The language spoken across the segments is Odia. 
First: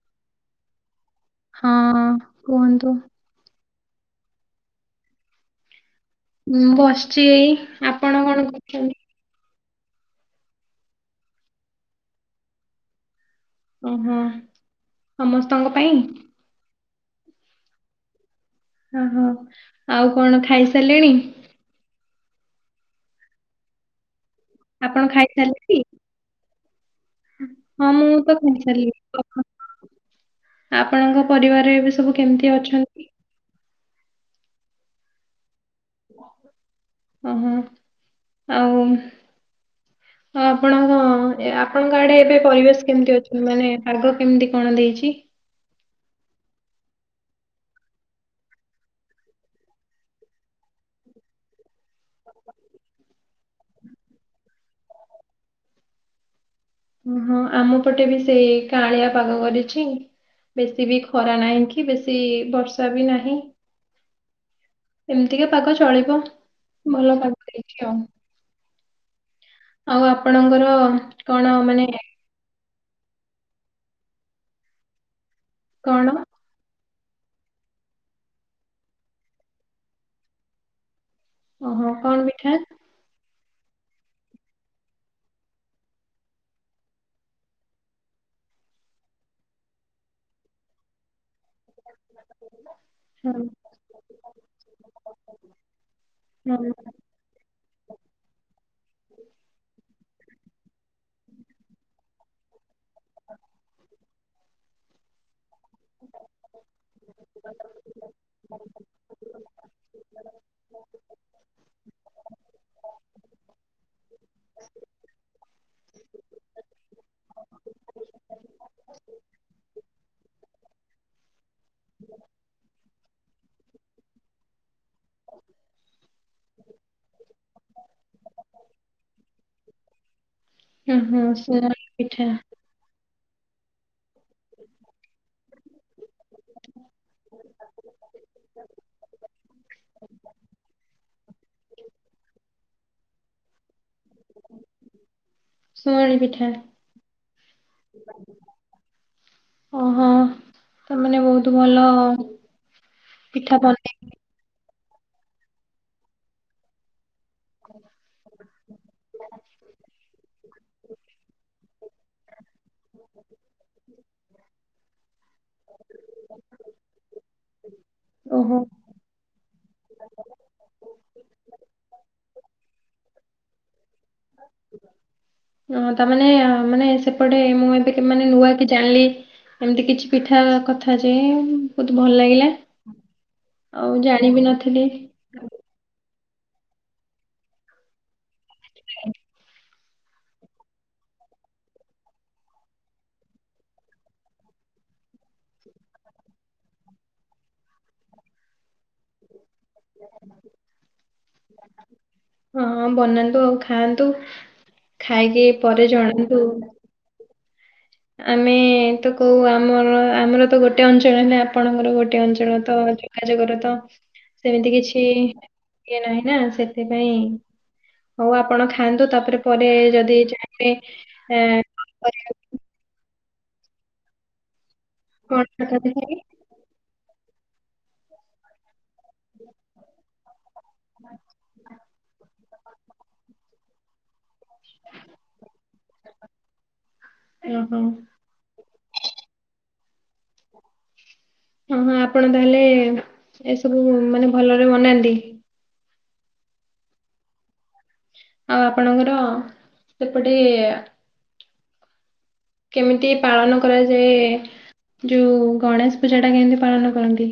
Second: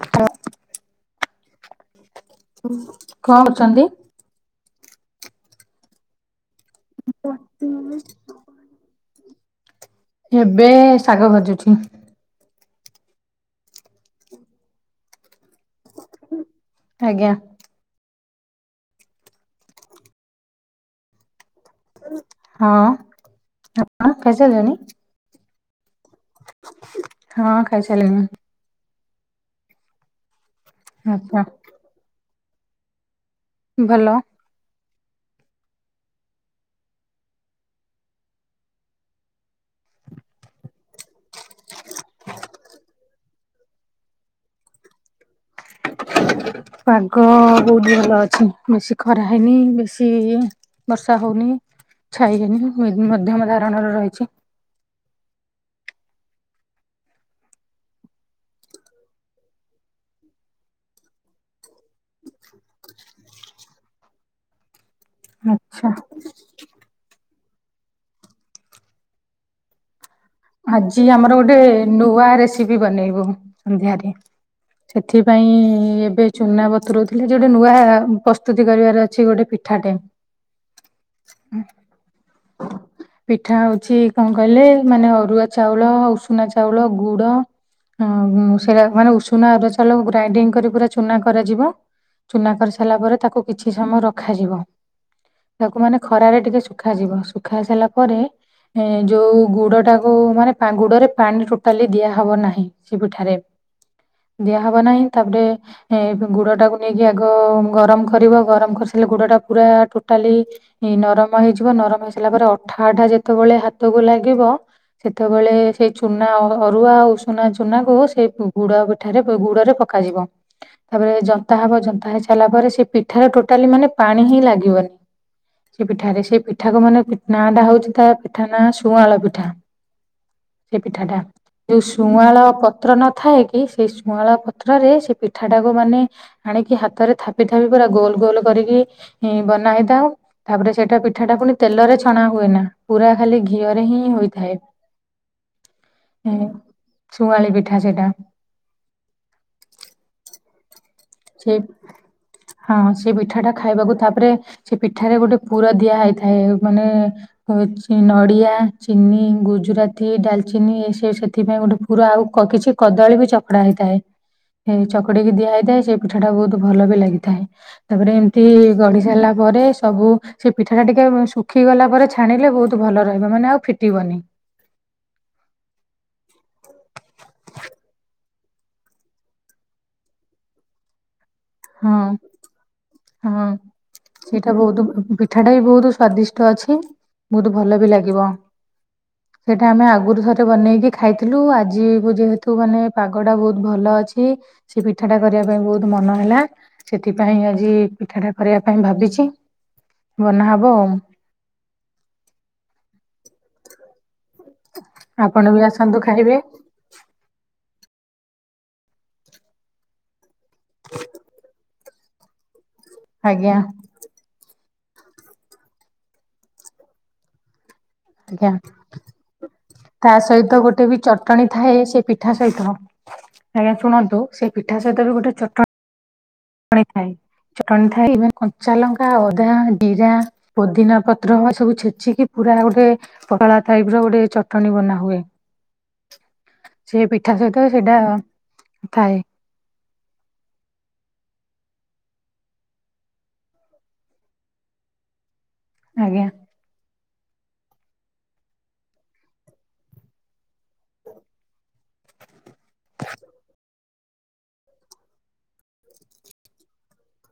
ଅଖ ତ [unintelligible] ହଁ। ଉଁ କୁହନ୍ତୁ କଣ କଚନ୍ତି। ମୁଁ ବସିଚି ଏଇ ଆପଣ କଣ କରୁଚନ୍ତି? ଏବେ ଶାଗ ଭାଜୁଥିଁ। ଓହୋ ସମସ୍ତଙ୍କ ପାଇଁ ଆଜ୍ଞା। ଓହୋ ଆଉ କଣ ଖାଇ ସାଇଲେଣି? ହଁ ଆପ ଖାଇ ସାଇଲେଣି? ଆପଣ ଖାଇସାରିଲେ? [inaudible] ହଁ ମୁଁ ଖାଇସାରିଲିଣି ତ ଖାଇ ସରିଲି ରଖ। ଆପଣଙ୍କ ଆଚ୍ଛା। ପରିବାରେ ଏବେ ସବୁ କେମିତି ଅଛନ୍ତି? ଭଲ। ଓହୋ ଆଉ ଆପଣଙ୍କ ଏ ଆପଣଙ୍କ ଆଡେ ଏବେ ପରିବେଶ କେମିତି ଅଛି ମାନେ ପାଗ କେମିତି କଣ ଦେଇଚି? ପାଗ ବହୁତ ଭଲ ଅଛି ବେଶୀ ଖରା ହେଇନି ବେଶୀ ଇଏ ବର୍ଷା ହଉନି ଛାଇ ହେନି ଇଁ ମ ମଧ୍ୟମ ଧାରଣ ର ରହିଛି। ଓହଁ ଆମ ପଟେ ବି ସେଇ କାଆଁଳିଆ ପାଗ କରିଛି। ବେଶୀ ବି ଖରା ନାହିଁ କି ବେଶୀ ବର୍ଷା ବି ନାହିଁ। ଏମିତିକା ପାଗ ଆଚ୍ଛା ଚଳିବ ଭଲ ପାଗ ହେଇଛି ଆଉ। ଆଉ ଆପଣଙ୍କ ଆଜି ଆମର ଗୋଟେ ନୂଆ ରେସ ଇବି ବନେଇବୁ ସନ୍ଧ୍ୟାରେ ସେଥିପାଇଁ କଣ ଏବେ ଚୁନା ବତୁରୋଉଥିଲି ଯୋଉଟେ ନୂଆ ପ୍ରସ୍ତୁତି କରିବାର ଅଛି ଗୋଟେ ପିଠାଟେ। ଓହୋ କଣ ମିିଠା? ପିଠା ହଉଛି କଣ କହିଲେ ମାନେ ଅରୁଆ ଚାଉଳ ଉଷୁନା ଚାଉଳ ଗୁଡ ହୁଁ ଗୁଁ ସେଇଟା ମାନେ ଉଷୁନା ଆରୁଆ ଚାଉଲ ଗୁଡା ଗ୍ରାଇଡିଙ୍ଗ କରି ପୁରା ଚୁନା କରାଯିବ ଚୁନା କରି ସାରିଲା ପରେ ତାକୁ ହଁ କିଛି ସମୟ ରଖାଯିବ ତାକୁ ମାନେ ଖରାରେ ଟିକେ ହଁ ଶୁଖା ଶୁଖାଯିବ ଶୁଖାସରିଲା ପରେ ଏ ଯୋଉ ଗୁଡ ଟାକୁ ମାନେ ପା ଗୁଡରେ ପାଣି ଟୋଟାଲି ଦିଆହବ ନାହିଁ ସେ ପିଠାରେ ଦିଆ ହବ ନାହିଁ ତାପରେ ଏ ଗୁଡ଼ ଟାକୁ ନେଇକି ଆଗ ଗରମ କରିବ ଗରମ କରିସାରିଲେ ଗୁଡ଼ଟା ପୁରା ଟୋଟାଲି ଇ ନରମ ହେଇଯିବ ନରମ ହେଇସାରିଲା ପରେ ଅଠା ଅଠା ଯେତେବେଳେ ହାତକୁ ଲାଗିବ ସେତେବେଳେ ସେଇ ଚୁନା ଅ-ଅରୁଆ ଆଉ ଉଷୁନା ଚୁନା କୁ ସେ ଗୁ-ଗୁଡ଼ ଭି ଏଠାରେ ପ ଗୁଡ଼ ରେ ପକାଯିବ। ତାପରେ ଜନ୍ତା ହବ ଜନ୍ତା ହେଇସାରିଲା ପରେ ସେ ପିଠାରେ ଟୋଟାଲି ମାନେ ପାଣି ହିଁ ଲାଗିବନି। ସେ ପିଠାରେ ସେ ପିଠା କ ମାନେ ନା ଟା ହଉଛି ତା ପିଠା ନା ଶୁଆଁଳ ପିଠା। ସେ ହୁଁ ପିଠା ଟା ହୁଁ ଯୋଉ ସୁଆଁରୀ ପିଠା ଶୁଆଁଳ ପ ତ୍ର ନଥାଏ କି ସେ ଶୁଆଁଳ ପତ୍ରରେ ସେ ପିଠାଟାକୁ ମାନେ ଆଣିକି ହାତରେ ଥାପି ଥାପି ପୁରା ଗୋଲ ଗୋଲ କରିକି ବନାଇଥାଉ। ତାପରେ ସେଇଟା ପିଠା ଟା ପୁଣି ତେଲରେ ଛଣା ହୁଏ ନା ପୁରା ଖାଲି ଘିଅରେ ହିଁ ହୋଇଥାଏ। ଶୁଆଁଣି‌ପିଠା ଶୁଆଁଳି ପିଠା ସେଇଟା ଓହୋ। ତାମାନେ ବହୁତ ସେଇ ଭଲ ହଁ ସେଇ ପିଠା ଟା ଖାଇବାକୁ ତାପରେ ସେ ପିଠାରେ ଗୋଟେ ପୁରୁର ଦିଆ ହେଇଥାଏ ମାନେ ହୋଉଛି ନଡ଼ିଆ ଚିନି ଗୁଜୁରାତି ଡାଲଚିନି ଗୋସେଥିପାଇଁ ଗୋଟେ ଫୁ ପୁରା ଆଉ କ କିଛି କଦଳୀ ବି ଚକଡା଼ ହେଇଥାଏ ହେ ଚକଡି଼କି ଦିଆ ହେଇଥାଏ ସ୍ ପଠା ଟା ବୋହୁତ ଭଲ ବି ଲାଗିଥାଏ ତାପରେ ଏମିତି ଓହୋ ଗଢ଼ି ସାରିଲା ପରେ ସବୁ ସେ ପିଠା ଟା ଟିକେ ଉଁ ଶୁଖି ଗଲା ପରେ ଛାଣିଲେ ବୋହୁତ ଭଲ ରହିବ ମାନେ ଆଉ ଫିଟିବନି। [inaudible] ହଁ ତାମାନେ ଅ ମାନେ ସେପଟେ ମୁଁ ଏବେ କି ମାନେ ନୂଆ କି ଜାଣିଲି। ଏମିତି କିଛି ପିଠା କଥା ଯେ ଉଁମ୍ ହଁ ବୋହୁତ ଭଲ ଲାଗିଲା ଆଉ ଜାଣିବି ନଥିଲି ପଠାଟା ବି ବୋହୁତ ସ୍ଵାଦିଷ୍ଟ ଅଛି ବୋହୁତ ଭଲ ବି ଲାଗିବ। ହଁ [unintelligible] ହେଟା ଆମେ ଆଗରୁ ଥରେ ବନେଇକି ଖାଇଥିଲୁ ଆଜିକୁ ଯେହେତୁ ମାନେ ପାଗଟା ବୋହୁତ ଭଲ ଅଛି। ସେ ପିଠାଟା କରିବା ପାଇଁ ବୋହୁତ ମନ ହେଲା। ସେଥିପାଇଁ ଆଜି ପିଠାଟା କରିବା ପାଇଁ ଭାବିଛି ବନା ହବ ଆଉ। ହଁ ବନାନ୍ତୁ ଆଉ ଖାଆନ୍ତୁ ଖାଇକି ଆପଣ ବି ପରେ ଆସନ୍ତୁ ଖାଇବେ ଜଣାନ୍ତୁ। ଆମେ ତ କହୁ ଆମର ଆମର ତ ଗୋଟେ ଅଞ୍ଚଳ ହେଲା ଆପଣଙ୍କର ଗୋଟେ ଅଞ୍ଚଳ ତ ଆଜ୍ଞା ଯୋଗାଯୋଗର ତ। ସେମିତି କିଛି ଇଏ ନାହିଁ ନା ସେଥିପାଇଁ ହଉ ଆଜ୍ଞା ଆପଣ ଖାଆନ୍ତୁ ତାପରେ ପରେ ଯଦି ଚାହିଁବେ ଏଁ ଏ ସେ ପିଠା ସହିତ ଆଜ୍ଞା ଶୁଣନ୍ତୁ ସେ ପିଠା ସହିତ ବି ଗୋଟେ ଚଟ ଣି। [unintelligible] ଥାଏ ଚଟଣି ଥାଏ ଇଭେନ୍ କଞ୍ଚା ଲଙ୍କା ଅଦା ଜିରା ପୋଦିନା ପତ୍ର ହ ସବୁ ଛେଚିକି ପୁରା ଗୋଟେ ପତଳା ଟାଇପ ର ଗୋଟେ ଚ ଟଣିୀ ବନାହୁଏ ସେ ପିଠା ସହିତ ଓହୋ ସେଇଟା ଥାଏ। ହଁ ହଁ ଆପଣ ତାହେଲେ ଏସବୁ ମାନେ ଭଲରେ ବନାନ୍ତି। ଆଜ୍ଞା। ଆଉ ଆପଣଙ୍କର ସେପଟେ [unintelligible] କେମିତି ପାଳନ କରାଯାଏ ଯୋଉ ଗଣେଶ ପୂଜା ଟା କେମିତି ପାଳନ କରନ୍ତି?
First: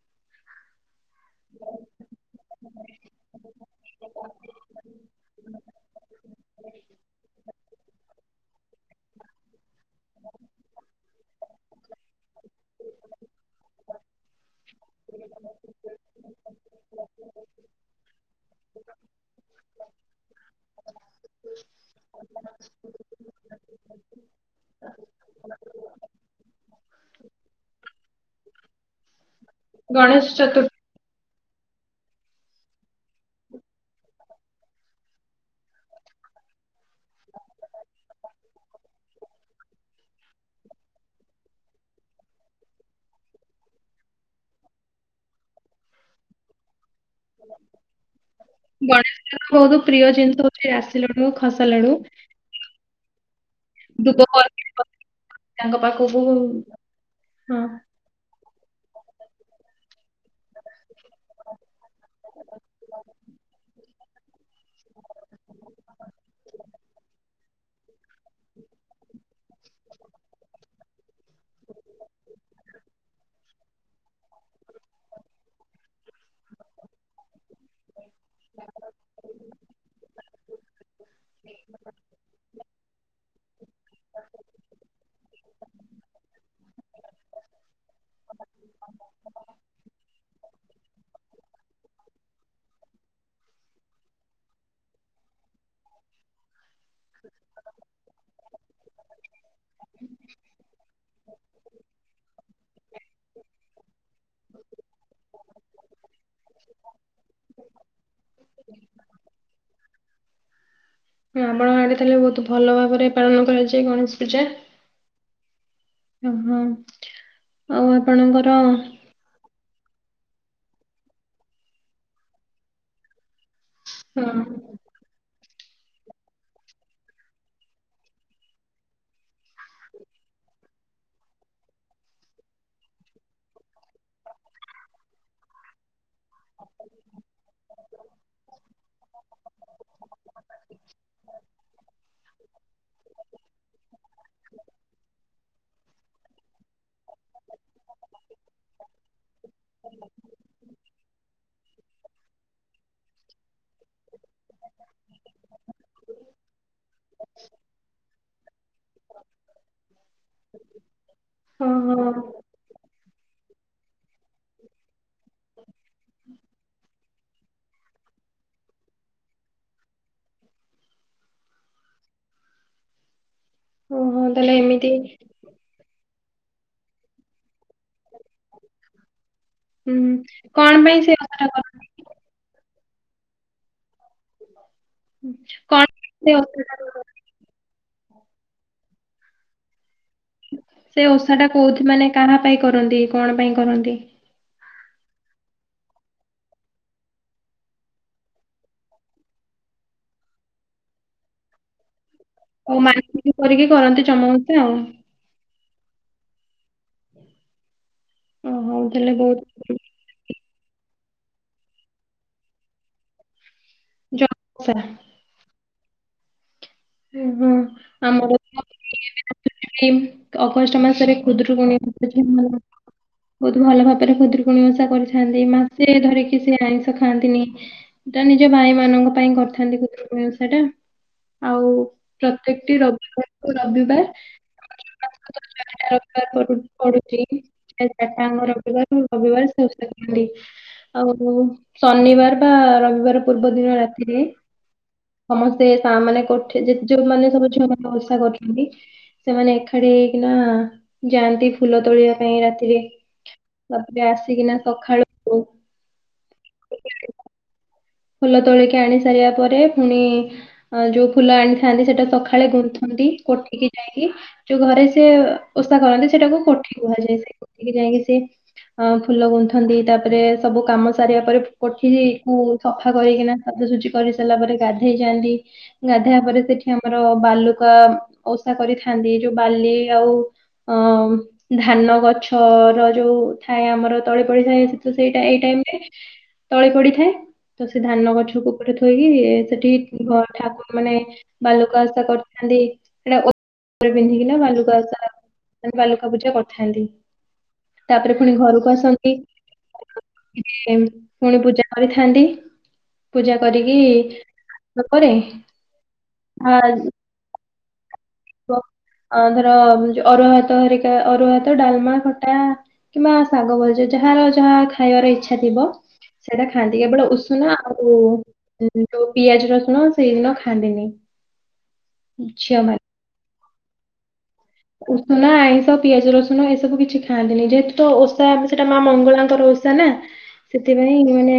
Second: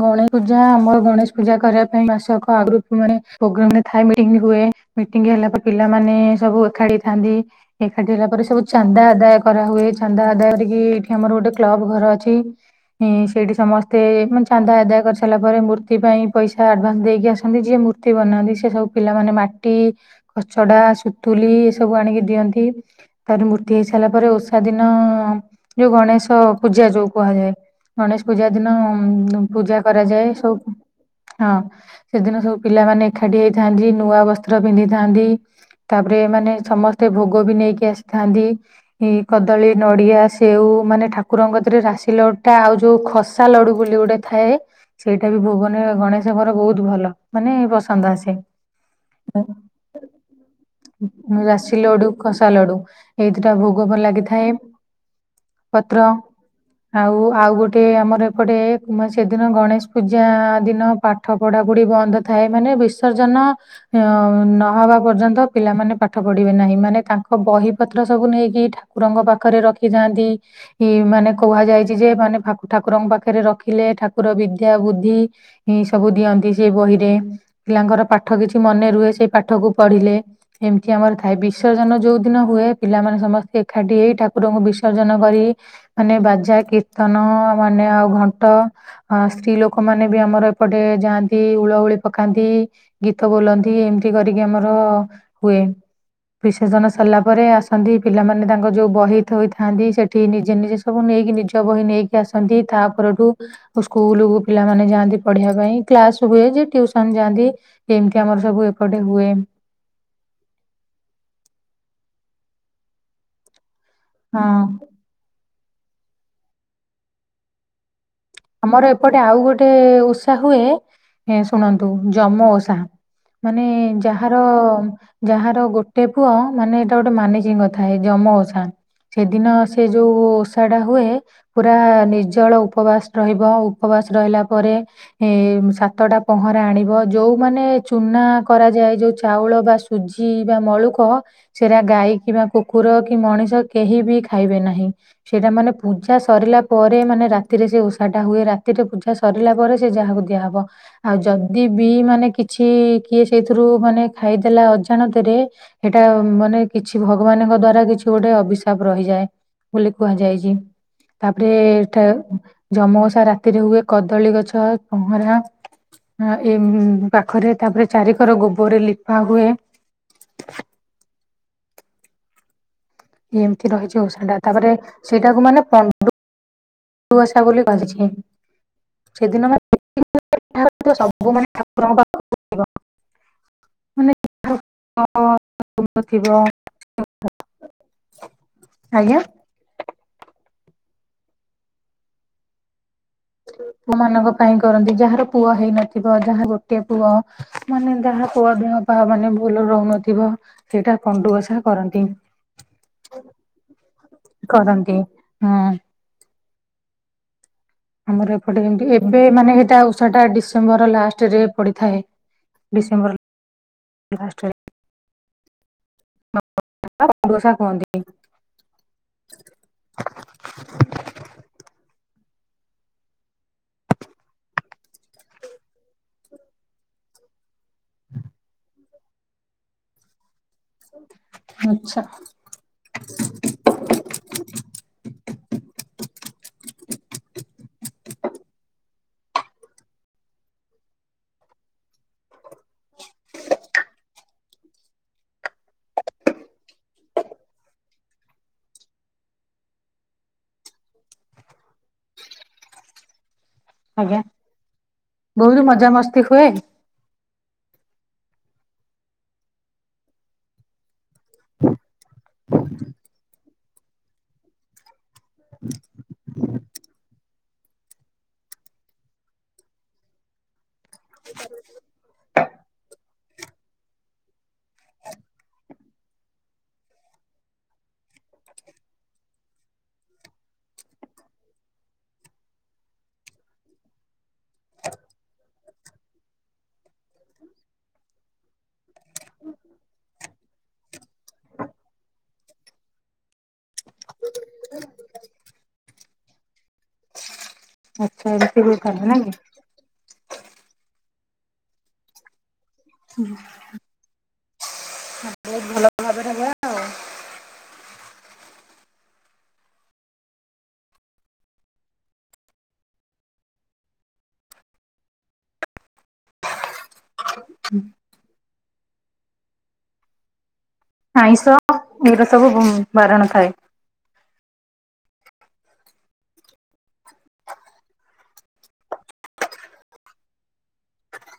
ଗଣେ ପୂଜା ଆମର ଗଣେଶ ପୂଜା କରିବା ପାଇଁ ମାସକ ଆଗରୁ ମାନେ ପ୍ରୋଗ୍ରାମ ରେ ଥାଏ ମିଟିଂ ହୁଏ ମିଟିଂ ହେଲା ପରେ ପିଲାମାନେ ସବୁ ଏକାଠିଥାନ୍ତି ଏକାଠି ହେଲା ପରେ ସବୁ ଚାନ୍ଦା ଆଦାୟ କରାହୁଏ ଚାନ୍ଦା ଆଦାୟ କରିକି ଏଇଠି ଆମର ଗୋଟେ କ୍ଲବ ଘର ଅଛି। ମୁଁ ସେଇଠି ସମସ୍ତେ ମା ଚାନ୍ଦା ଆଦାୟ କରିସାରିଲା ପରେ ମୂର୍ତ୍ତି ପାଇଁ ପଇସା ଆଡ଼ଭାନ୍ସ ଦେଇକି ଆସନ୍ତି ଯିଏ ମୂର୍ତ୍ତି ବନାନ୍ତି ସେ ସବୁ ପିଲାମାନେ ମା ଟି, କଚଡା, ସୁତୁଲି ଏ ସବୁ ଆଣିକି ଦିଅନ୍ତି। ତାପରେ ମୂର୍ତ୍ତି ହେଇ ସାରିଲା ପରେ ଓଷା ଦିନ ଯୋଉ ଗଣେଶ ପୂଜା ଯୋଉ କୁହାଯାଏ। ଗଣେଶ ପୂଜା ଦିନ ପୂଜା ଗଣେଶ କରାଯାଏ ଚତୁର୍ଥୀ ସବୁ। ହଁ ସେଦିନ ସବୁ ପିଲାମାନେ ଏକାଠି ହେଇଥାନ୍ତି ନୂଆ ବସ୍ତ୍ର ପିନ୍ଧିଥାନ୍ତି। ତାପରେ ମାନେ ସମସ୍ତେ ଭୋଗ ବି ନେଇକି ଆସିଥାନ୍ତି। ଏଇ କଦଳୀ, ନଡିଆ, ସେଉ ମାନେ ଠାକୁରଙ୍କ କତିରେ ରାଶି ଲଡୁ ଟା ଆଉ ଯୋଉ ଖସା ଲଡୁ ବୋଲି ଗୋଟେ ଥାଏ ସେଇଟା ବି ଭୋଗ ନେଇ ଗଣେଶଙ୍କର ବହୁତ ଭଲ ମାନେ ପସନ୍ଦ ଆସେ। ଗଣେଶ ଠାକୁର ବହୁତ ପ୍ରିୟ ଜିନିଷ ହଉଛି ରାଶି ଲଡୁ ଖସା ରାଶି ଲଡୁ, ଖସା ଲଡୁ। ଏଇ ଦିଟା ଭୋଗ ଭଲ ଦୁବ ଲାଗିଥାଏ। ବରକୋଳି ପତ୍ର ତାଙ୍କ ପତ୍ର ପାଖକୁ ହଁ ଆଉ ଆଉ ହଁ, ଗୋଟେ ଆମର ଏପଟେ ସେଦିନ ଗଣେଶ ପୂଜା ଦିନ ପା ଠ ପଢ଼ାପଢ଼ି ବନ୍ଦ ଥାଏ ମାନେ ବିସର୍ଜନ ନହେବା ପର୍ଯ୍ୟନ୍ତ ପିଲାମାନେ ପାଠ ପଢିବେ ନାହିଁ ମାନେ ତା ଆଉ ବହି ପତ୍ର ସବୁ ନେଇକି ଠାକୁରଙ୍କ ପାଖରେ ରଖିଥାନ୍ତି। କି ମାନେ କୁହାଯାଇଛି ଯେ ମାନେ ଠାକୁରଙ୍କ ପାଖରେ ରଖି ଖୀଲେ ଠାକୁର ବିଦ୍ୟା, ବୁଦ୍ଧି ସବୁ ଦିଅନ୍ତି ସେ ବହିରେ। ପିଲାଙ୍କର ପାଠ କିଛି ମନେ ରୁହେ ସେଇ ପାଠ କୁ ପଢିଲେ। ଏମିତି ଆମର ଥାଏ ବିସର୍ଜନ ଯେଉଁଦିନ ହୁଏ ପିଲାମାନେ ସମସ୍ତେ ଏକାଠି ହେଇ ଠାକୁରଙ୍କୁ ବିସର୍ଜନ କରି ମାନେ ବାଜା, କୀର୍ତ୍ତନ ମାନେ ଆଉ ଘ ତ ସ୍ତ୍ରୀ ଲୋକମାନେ ବି ଆମର ଏପଟେ ଯାଆନ୍ତି ହୁଳହୁଳି ପକାନ୍ତି। ଗୀତ ବୋଲନ୍ତି ଏମିତି କରିକି ଆମର ହୁଏ। ବିସର୍ଜନ ସରିଲା ପରେ ଆସନ୍ତି ପିଲାମାନେ ତାଙ୍କ ଯୋଉ ବହି ଥୋଇଥାନ୍ତି ସେଠି ନିଜେ ନିଜେ ସବୁ ନେଇକି ନିଜ ବହି ନେଇକି ଆସନ୍ତି ତା ପରଠୁ ସ୍କୁଲ କୁ ପିଲାମାନେ ଯାଆନ୍ତି ପଢିବା ପାଇଁ କ୍ଲାସ ହୁଏ ଯେ ଟିଉ ସନ ଯାଆନ୍ତି ଏମିତି ଆମର ସବୁ ଏପଟେ ହୁଏ। ଆମ ଆଡେ ତାହେଲେ ବହୁତ ଭଲ ଭାବରେ ପାଳନ କରାଯାଏ ଗଣେଶ ପୂଜା। ହଁ ଓହୋ ଆଉ ଆପଣଙ୍କର। ଆମର ଏପଟେ ଆଉ ଗୋଟେ ଓଷା ହୁଏ ଶୁଣନ୍ତୁ ଯମ ଓଷା। ମାନେ ଯାହାର ଯାହାର ଗୋଟେ ପୁଅ ମାନେ ଏଇଟା ଗୋଟେ ମାନେଜିଙ୍କ ନଥାଏ ଯମ ଓଷା। ସେଦିନ ସେ ଯୋଉ ଓଷା ଟା ହୁଏ ପୁରା ନିର୍ଜଳ ଉପବାସ। ରହିବ ଉପବାସ ରହିଲା ପରେ ଏ ସାତଟା ପହଁରା ଆଣିବ ଯୋଉମାନେ ଚୁନା କରାଯାଏ ଯୋଉ ଚାଉଳ ବା ସୁଜି ବା ମଳୁକ ସେଇରା ଗାଈ କିମ୍ବା କୁକୁର କି ମଣିଷ କେହି ବି ଖାଇବେ ନାହିଁ। ସେଇଟା ମାନେ ପୂଜା ସରିଲା ପରେ ମାନେ ରାତିରେ ସେ ଓ ରାତିରେ ପୂଜା ସରିଲା ପରେ ସେ ଯାହାକୁ ଦିଆହବ ଆଉ ଯଦି ବି ମାନେ କିଛି କିଏ ସେଇଥିରୁ ମାନେ ଖାଇଦେଲା ଅଜ ଜାଣତ ରେ ଏଟା ମାନେ କିଛି ଭଗବାନଙ୍କ ଦ୍ଵାରା କିଛି ଗୋଟେ ଅବି ସାପ ରହିଯାଏ ବୋଲି କୁହାଯାଇଛି। ତାପରେ ଓହୋ ଏଟା ଜମ ଓଷା ରାତିରେ ହୁଏ କଦଳୀ ଗଛ ଆଉ ପହଁରା ଏ ପାଖରେ ତାପରେ ଚାରିିକର ଗୋବରରେ ଲିପା ହୁଏ ଏମିତି ରହିଚି ଓହୋ ଓଷା ଟା ତାହେଲେ ତାପରେ ଏମିତି ସେଇଟାକୁ ମାନେ ପ [unintelligible] [unintelligible] ଉଁ, କଣ ପାଇଁ ସେ ଓଷାଟା କରନ୍ତି ମାନେ କଣ [unintelligible] ପାଇଁ ଥିବ। ସେ ଓଷାଟା ଆଜ୍ଞା। ସେ ଓଷା ଟା କୋଉଠି ମାନେ କାହା ପାଇଁ କରନ୍ତି। କଣ ପାଇଁ କରନ୍ତି [unintelligible] ପାଇଁ କରନ୍ତି ଯାହାର ପୁଅ ହେଇନଥିବ ଯାହା ଗୋଟେ ପୁଅ ମାନେ ଯାହା ପୁଅ ଦିଅ ବା ମାନେ ଭୁଲ୍ ରହୁନଥିବ ସେଇଟା କଣ୍ଡୁକସା କରନ୍ତି। ଆଉ ମାନସିକ କରିକି କରନ୍ତି ଜମା ଓଷା ଆଉ କରନ୍ତି ହୁଁ। ଆମର ଏପଟେ ଓହୋ ଯେମିତି ତାହେଲେ ଏବେ ମାନେ ବହୁତ ଏଇଟା ଓ ଛଟା ଡିସେମ୍ବର ଲାଷ୍ଟ ରେ ପଡିଥାଏ ଡିସେମ୍ବର ଲାଷ୍ଟରେ ଜପ୍ ସେନା। ଷା ହଁ କୁହନ୍ତିନି। ଆମର ତ ଅଗଷ୍ଟ ମାସରେ ଖୁଦୁରୁକୁଣୀ [unintelligible] ବହୁତ୍ ଭଲ ଭାବରେ ଖୁଦୁରୁକୁଣୀ ଓସା କରିଥାନ୍ତି ମାସେ ଧରିକି ସେ ଆଇଁଷ ଖାଆନ୍ତିନି। ସେଟା ନିଜ ଭାଇମାନଙ୍କ ପାଇଁ କରିଥାନ୍ତି ଖୁଦୁରୁକୁଣୀ ଓଷା ଟା। ଆଚ୍ଛା। ପ୍ରଟି ରବିବାରକୁ ରବିବାର୍। [unintelligible] ପଡୁଚି। ସେ ଚାଟାଙ୍କ ରବିବାର ରବିବାର୍ [unintelligible] ଆଉ ଶନିବାର୍ ପା ରବିବାର ପୂର୍ବ ଦିନ ରାତିରେ। ସମସ୍ତେ ତା ମାନେଠେ ଯେ ଯୋଉମାନେ ସବୁ ଝିଅ ମାନେ ଓସା କରୁଚନ୍ତି। ସେମାନେ ଏକାଠି ହେଇକିନା ଯାଆନ୍ତି ଫୁଲ ତୋଳିବା ପାଇଁ ରାତିରେ। ବାତ୍ୟା ଆସିକିନା ସକାଳୁ ବହୁତ୍ ମଜାମସ୍ତି ହୁଏ। ଫୁଲ ତୋଳିକି ଆଣି ସାରିବା ପରେ ପୁଣି ଅଁ ଯୋଉ ଫୁଲ ଆଣିଥାନ୍ତି ସେଟା ସକାଳେ ଗୁନ୍ଥନ୍ତି କୋଟିକି ଯାଇକି। ଯୋଉ ଘରେ ସେ ଓଷା କରନ୍ତି ସେଟାକୁ କୋଠି କୁହାଯାଏ ସେ କୋଠି ଯାଇକି ସେ ଅ ଫୁଲ ଗୁନ୍ଥନ୍ତି ତାପରେ ସବୁ କାମ ସାରିବା ପରେ ପୋଠି କୁ ସଫା କରିକିନା ସଜାସଜି କରିସାରିଲା ପରେ ଗାଧେଇ ଯାଆନ୍ତି। ଗାଧେଇବା ପରେ ସେଠି ଆମର ବାଲୁକା ଓଷା କରିଥାନ୍ତି ଯୋଉ ବାଲି ଆଉ ଅଁ ଅଁ ମ୍। ଧାନ ଗଛ ର ଯୋଉ ଥାଏ ଆମର ତଳେ ପଡିଥାଏ ସେ ସେଇଟା ଏଇ ଟାଇମ୍ ରେ। ତଳି ପଡ଼ିଥାଏ। ତ ସେ ଧାନ ଗଛ କୁକୁର ଥୋଇକି ସେଠି ଠାକୁର ମାନେ ବାଲୁକା ଓଷା କରିଥାନ୍ତି ସେଟା ଉପରେ ପିନ୍ଧିକିନା ବାଲୁକା ଓଷା। ବାଲୁକା ପୂଜା କରିଥାନ୍ତି ତାପରେ ଆଚ୍ଛା ପୁଣି ଏମିତି ଘରକୁ ହୁଏ ତାହେଲେ ଆସନ୍ତି। ନାଇଁ କି ପୁଣି ପୂଜା କରିଥାନ୍ତି। ପୂଜା କରିକି ଉପରେ ବହୁତ ଭଲ ଭାବରେ ହୁଏ ଆ ଆଉ ଅଧର ଅରୁଆ ଭାତରିକା ଅରୁଆ ହାତ ଡାଲମା ଖଟା। କିମ୍ବା ଶାଗ ଭଜା ଯାହାର ଯାହା ଖାଇବାର ଇଚ୍ଛା ଥିବ। ସେଇଟା ଖାଆନ୍ତି କେବଳ ଉଷୁନା ଆଉ ଯୋଉ ପିଆଜ ରସୁଣ ସେଇଦିନ ଖାନ୍ତିନି। ଆଇଁଷ ଏଗୁରା ସବୁ ବାରଣ ଥାଏ। ଉଷୁନା, ଆଇଁଷ, ପିଆଜ, ରସୁଣ ଏସବୁ କିଛି ଖାଆନ୍ତିନି। ଯେହେତୁ ତ ଓଷା ସେଟା ମା ମଙ୍ଗଳାଙ୍କର ଓ ଷା ନା। ସେଥିପାଇଁ ମାନେ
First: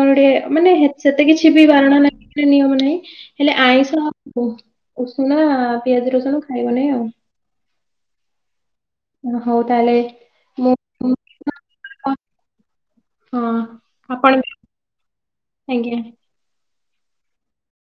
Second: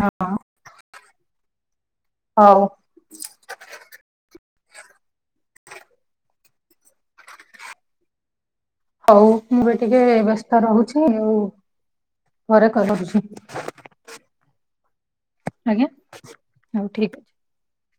ହଁ ମାନେ ସେତେ କିଛି ବି ବାରଣ ନାଁ ହଉ ନିୟମ ନାହିଁ। ହେଲେ ଆଇଁଷ ଉଷୁନା ପିଆଜ ରସୁଣ ଖାଇବନି ଆଉ। ହଉ ମୁଁ ବି ଟିକେ ବ୍ୟସ୍ତ ମୁଁ ରହୁଛି ଆଉ ପରେ କରୁଛି। ହଁ। ଆପଣ ଆଜ୍ଞା। ହଉ ଠିକ୍ ଅଛି।